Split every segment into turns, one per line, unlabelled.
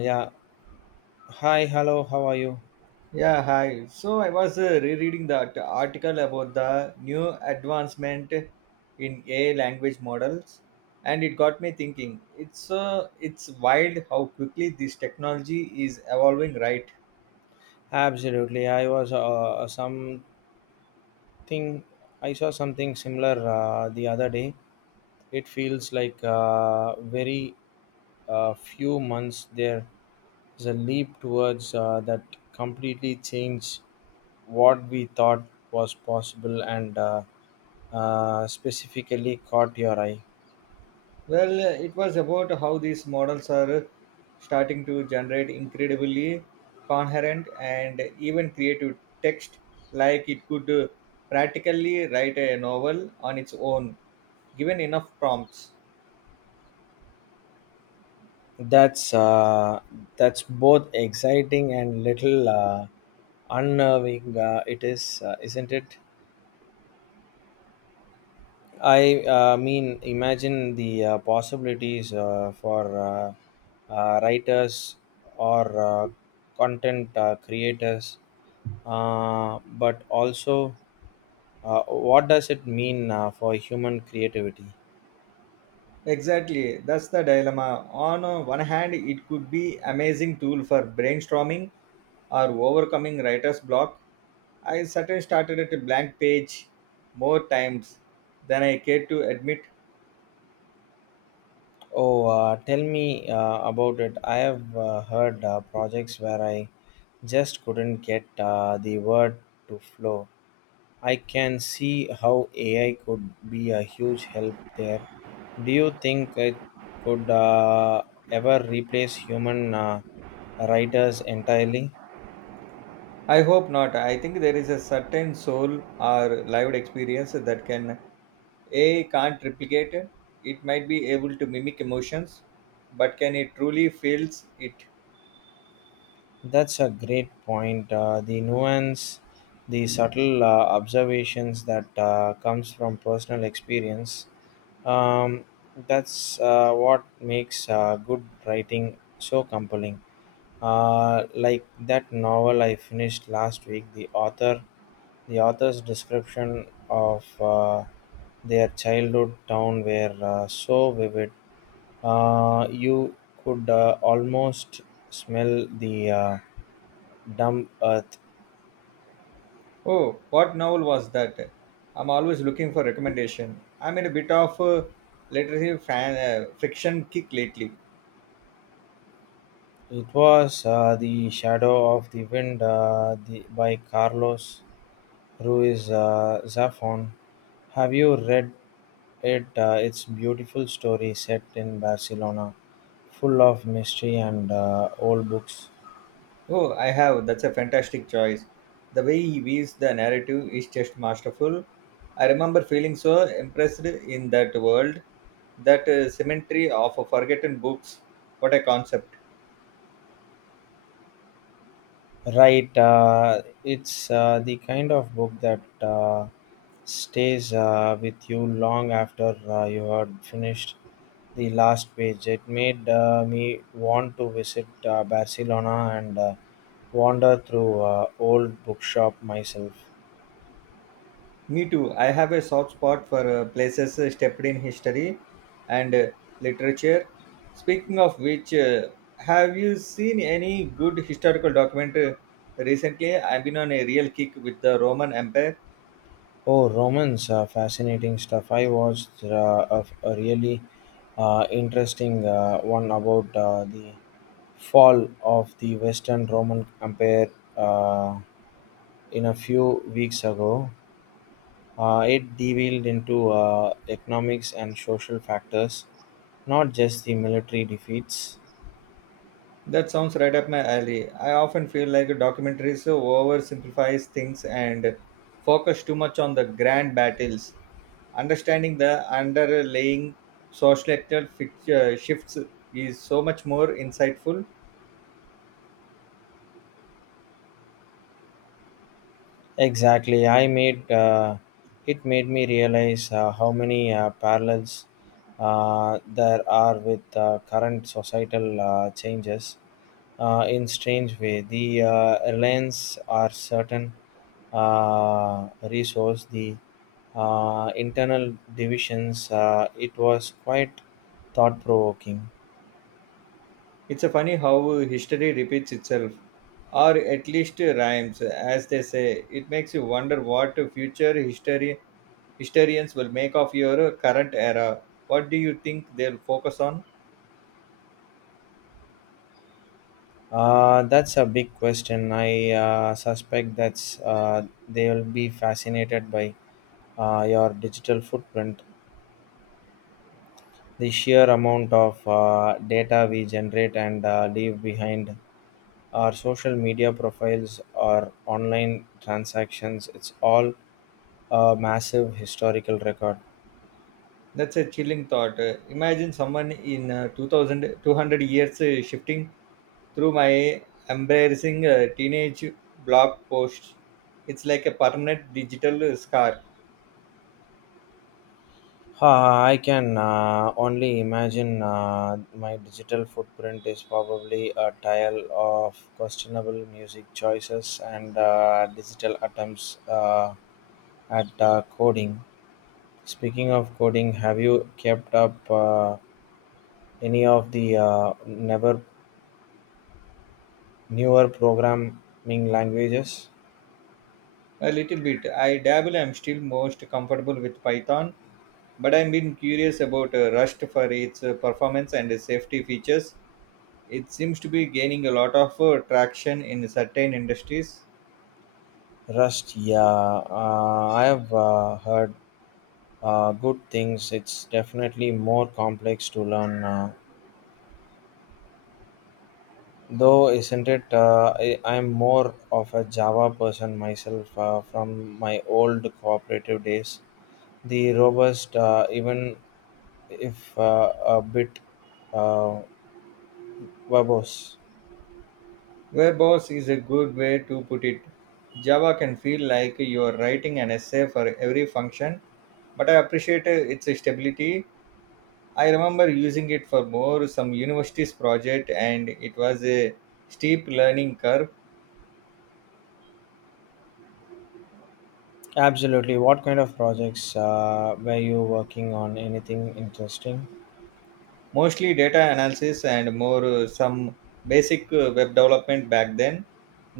Yeah. Hi. Hello. How are you?
Yeah, hi. So I was rereading that article about the new advancement in AI language models, and it got me thinking. It's wild how quickly this technology is evolving, right?
Absolutely. I was something. I saw something similar the other day. It feels like very few months there is a leap towards that completely change what we thought was possible and specifically caught your eye.
Well, it was about how these models are starting to generate incredibly coherent and even creative text, like it could practically write a novel on its own, given enough prompts.
That's uh, that's both exciting and little unnerving. It is, isn't it? I mean, imagine the possibilities for writers or content creators, but also what does it mean for human creativity?
Exactly, that's the dilemma. On one hand, it could be amazing tool for brainstorming or overcoming writer's block. I certainly started at a blank page more times than I care to admit.
Oh, Tell me about it. I have heard projects where I just couldn't get the word to flow. I can see how AI could be a huge help there. Do you think it could ever replace human writers entirely?
I hope not. I think there is a certain soul or lived experience that can A can't replicate. It might be able to mimic emotions, but can it truly feels it?
That's a great point. The nuance, the subtle observations that comes from personal experience. Um, that's what makes good writing so compelling. Like that novel I finished last week. The author's description of their childhood town were so vivid you could almost smell the damp earth.
Oh, what novel was that? I'm always looking for recommendation. I'm in a bit of a literary fan fiction kick lately.
It was the Shadow of the Wind by Carlos Ruiz Zafon. Have you read it? It's beautiful story set in Barcelona, full of mystery and old books.
Oh, I have. That's a fantastic choice. The way he weaves the narrative is just masterful. I remember feeling so impressed in that world, that cemetery of forgotten books. What a concept!
Right, it's the kind of book that stays with you long after you had finished the last page. It made me want to visit Barcelona and wander through old bookshop myself.
Me too. I have a soft spot for places steeped in history and literature. Speaking of which, have you seen any good historical documentary recently? I've been on a real kick with the Roman Empire.
Oh, Romans, fascinating stuff. I watched a really interesting one about the fall of the Western Roman Empire. Uh, in a few weeks ago, it delved into economics and social factors, not just the military defeats.
That sounds right up my alley. I often feel like documentaries oversimplifies things and focus too much on the grand battles. Understanding the underlying social structural shifts is so much more insightful.
Exactly. I made it made me realize how many parallels there are with current societal changes. In strange way, the reliance are certain resource, the internal divisions. It was quite thought provoking.
It's a funny how history repeats itself, or at least rhymes, as they say. It makes you wonder what future history historians will make of your current era. What do you think they'll focus on?
That's a big question. I suspect that's they will be fascinated by your digital footprint, the sheer amount of data we generate and leave behind, our social media profiles, our online transactions. It's all a massive historical record.
That's a chilling thought. Imagine someone in 2000, years shifting through my embarrassing teenage blog posts. It's like a permanent digital scar.
Uh, I can only imagine my digital footprint is probably a tile of questionable music choices and digital attempts at coding. Speaking of coding, have you kept up any of the never newer programming languages?
A little bit. I dabble. I'm still most comfortable with Python. But I've been curious about Rust for its performance and its safety features. It seems to be gaining a lot of traction in certain industries.
Rust, yeah, I have heard good things. It's definitely more complex to learn. Though, isn't it? I'm more of a Java person myself from my old cooperative days. The robust, even if a bit uh, verbose.
Warehouse is a good way to put it. Java can feel like you're writing an essay for every function, but I appreciate its stability. I remember using it for more some university's project, and it was a steep learning curve.
Absolutely. What kind of projects were you working on? Anything interesting?
Mostly data analysis and more some basic web development back then,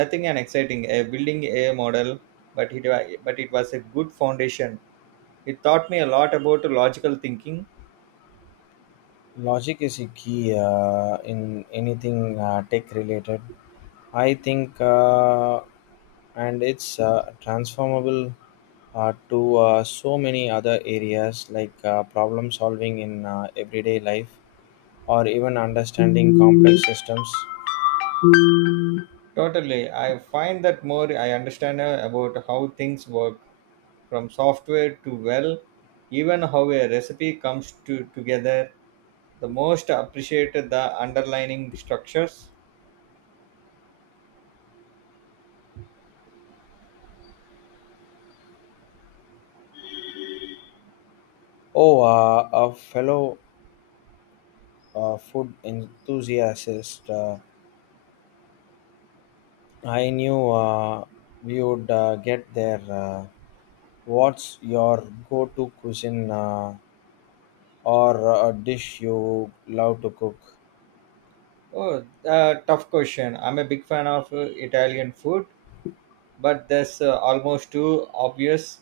nothing an exciting a building a model, but it was a good foundation. It taught me a lot about logical thinking.
Logic is a key in anything tech related. I think, and it's transformable to so many other areas like problem solving in everyday life or even understanding complex systems.
Totally. I find that more I understand about how things work, from software to well, even how a recipe comes to together, the most appreciated the underlining structures.
Oh, a fellow food enthusiast, I knew we would get there. What's your go to cuisine? Or a dish you love to cook?
Oh, tough question. I'm a big fan of Italian food, but that's almost too obvious.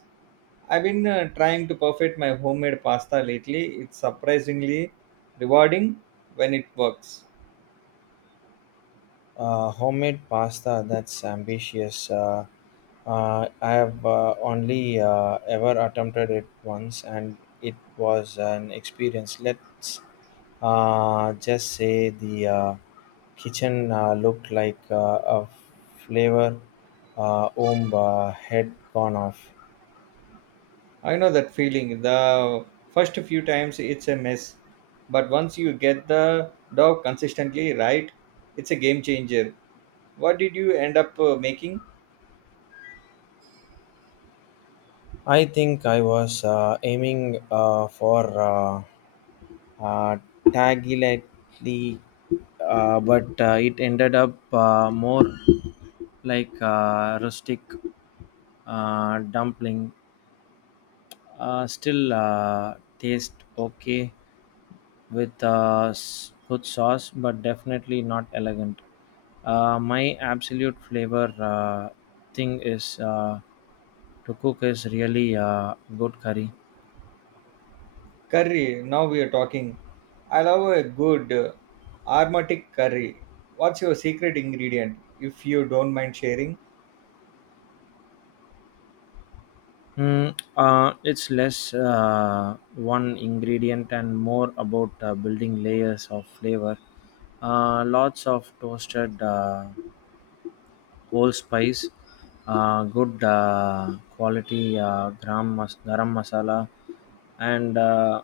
I've been trying to perfect my homemade pasta lately. It's surprisingly rewarding when it works.
Homemade pasta, that's ambitious. I have only ever attempted it once and it was an experience. Let's just say the kitchen looked like a flavor omb had gone off.
I know that feeling. The first few times it's a mess, but once you get the dough consistently right, it's a game changer. What did you end up making?
I think I was aiming for. uh, taglightly, but it ended up more like a rustic dumpling. Still taste okay with good sauce, but definitely not elegant. My absolute flavor thing is to cook is really good curry.
Curry. Now we are talking. I love a good aromatic curry. What's your secret ingredient, if you don't mind sharing?
It's less one ingredient and more about building layers of flavor. Lots of toasted whole spice, good quality garam masala, and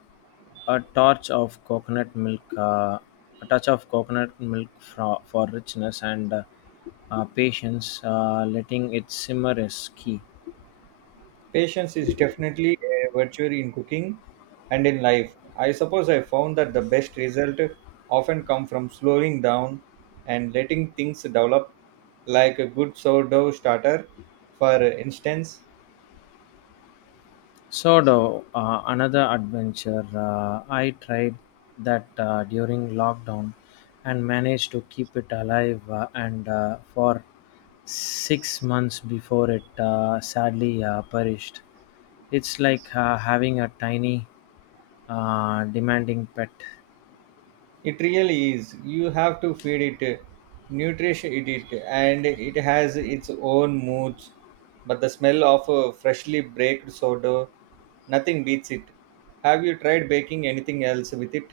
a touch of coconut milk. A touch of coconut milk for richness and patience. Letting it simmer is key.
Patience is definitely a virtue in cooking and in life. I suppose I found that the best result often come from slowing down and letting things develop, like a good sourdough starter, for instance.
Sodo, another adventure. I tried that during lockdown and managed to keep it alive and for 6 months before it sadly perished. It's like having a tiny, demanding pet.
It really is. You have to feed it, nourish it, and it has its own moods, but the smell of a freshly baked sourdough, nothing beats it. Have you tried baking anything else with it?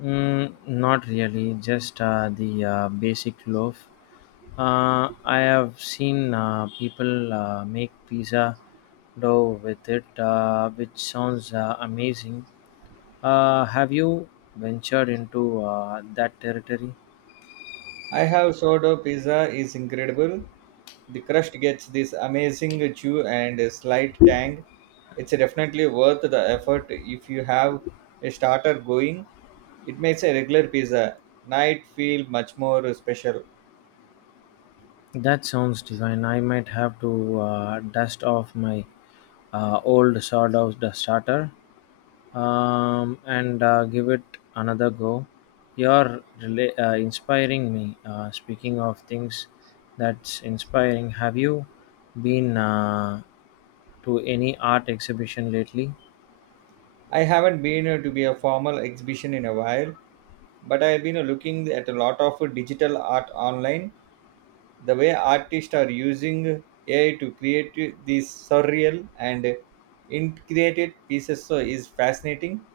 Not really, just the basic loaf. I have seen people make pizza dough with it, which sounds amazing. Have you ventured into that territory?
I have. Sourdough pizza is incredible. The crust gets this amazing chew and a slight tang. It's definitely worth the effort if you have a starter going. It makes a regular pizza night feel much more special.
That sounds divine. I might have to dust off my old sawdust starter and give it another go. You're really, inspiring me. Speaking of things that's inspiring, have you been to any art exhibition lately?
I haven't been to be a formal exhibition in a while, but I've been looking at a lot of digital art online. The way artists are using AI to create these surreal and integrated pieces so is fascinating.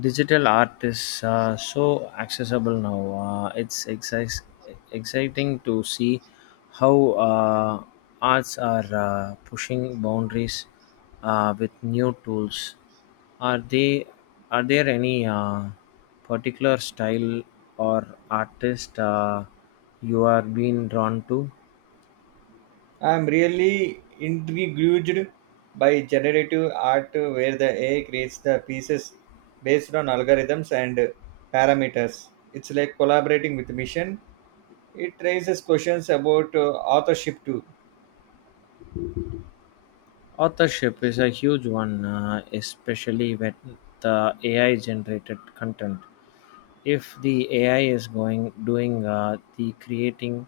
Digital art is so accessible now. It's exciting to see how arts are pushing boundaries with new tools. Are they are there any particular style or artist you are being drawn to?
I'm really intrigued by generative art where the AI creates the pieces based on algorithms and parameters. It's like collaborating with mission. It raises questions about authorship too.
Authorship is a huge one, especially with the AI generated content. If the AI is going doing the creating,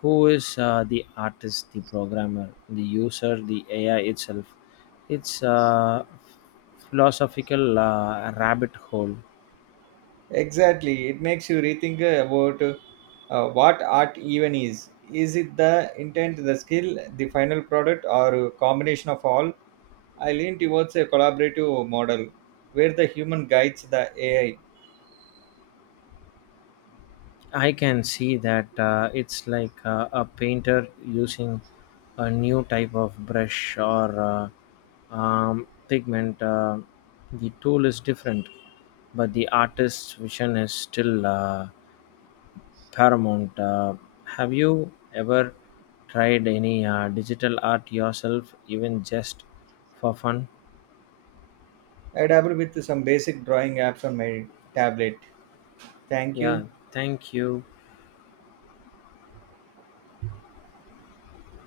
who is the artist, the programmer, the user, the AI itself? It's a philosophical rabbit hole.
Exactly. It makes you rethink about what art even is. Is it the intent, the skill, the final product, or a combination of all? I lean towards a collaborative model where the human guides the AI.
I can see that it's like a painter using a new type of brush or pigment. The tool is different, but the artist's vision is still. Paramount. Have you ever tried any digital art yourself, even just for fun?
I dabble with some basic drawing apps on my tablet. Thank you.
Yeah, thank you.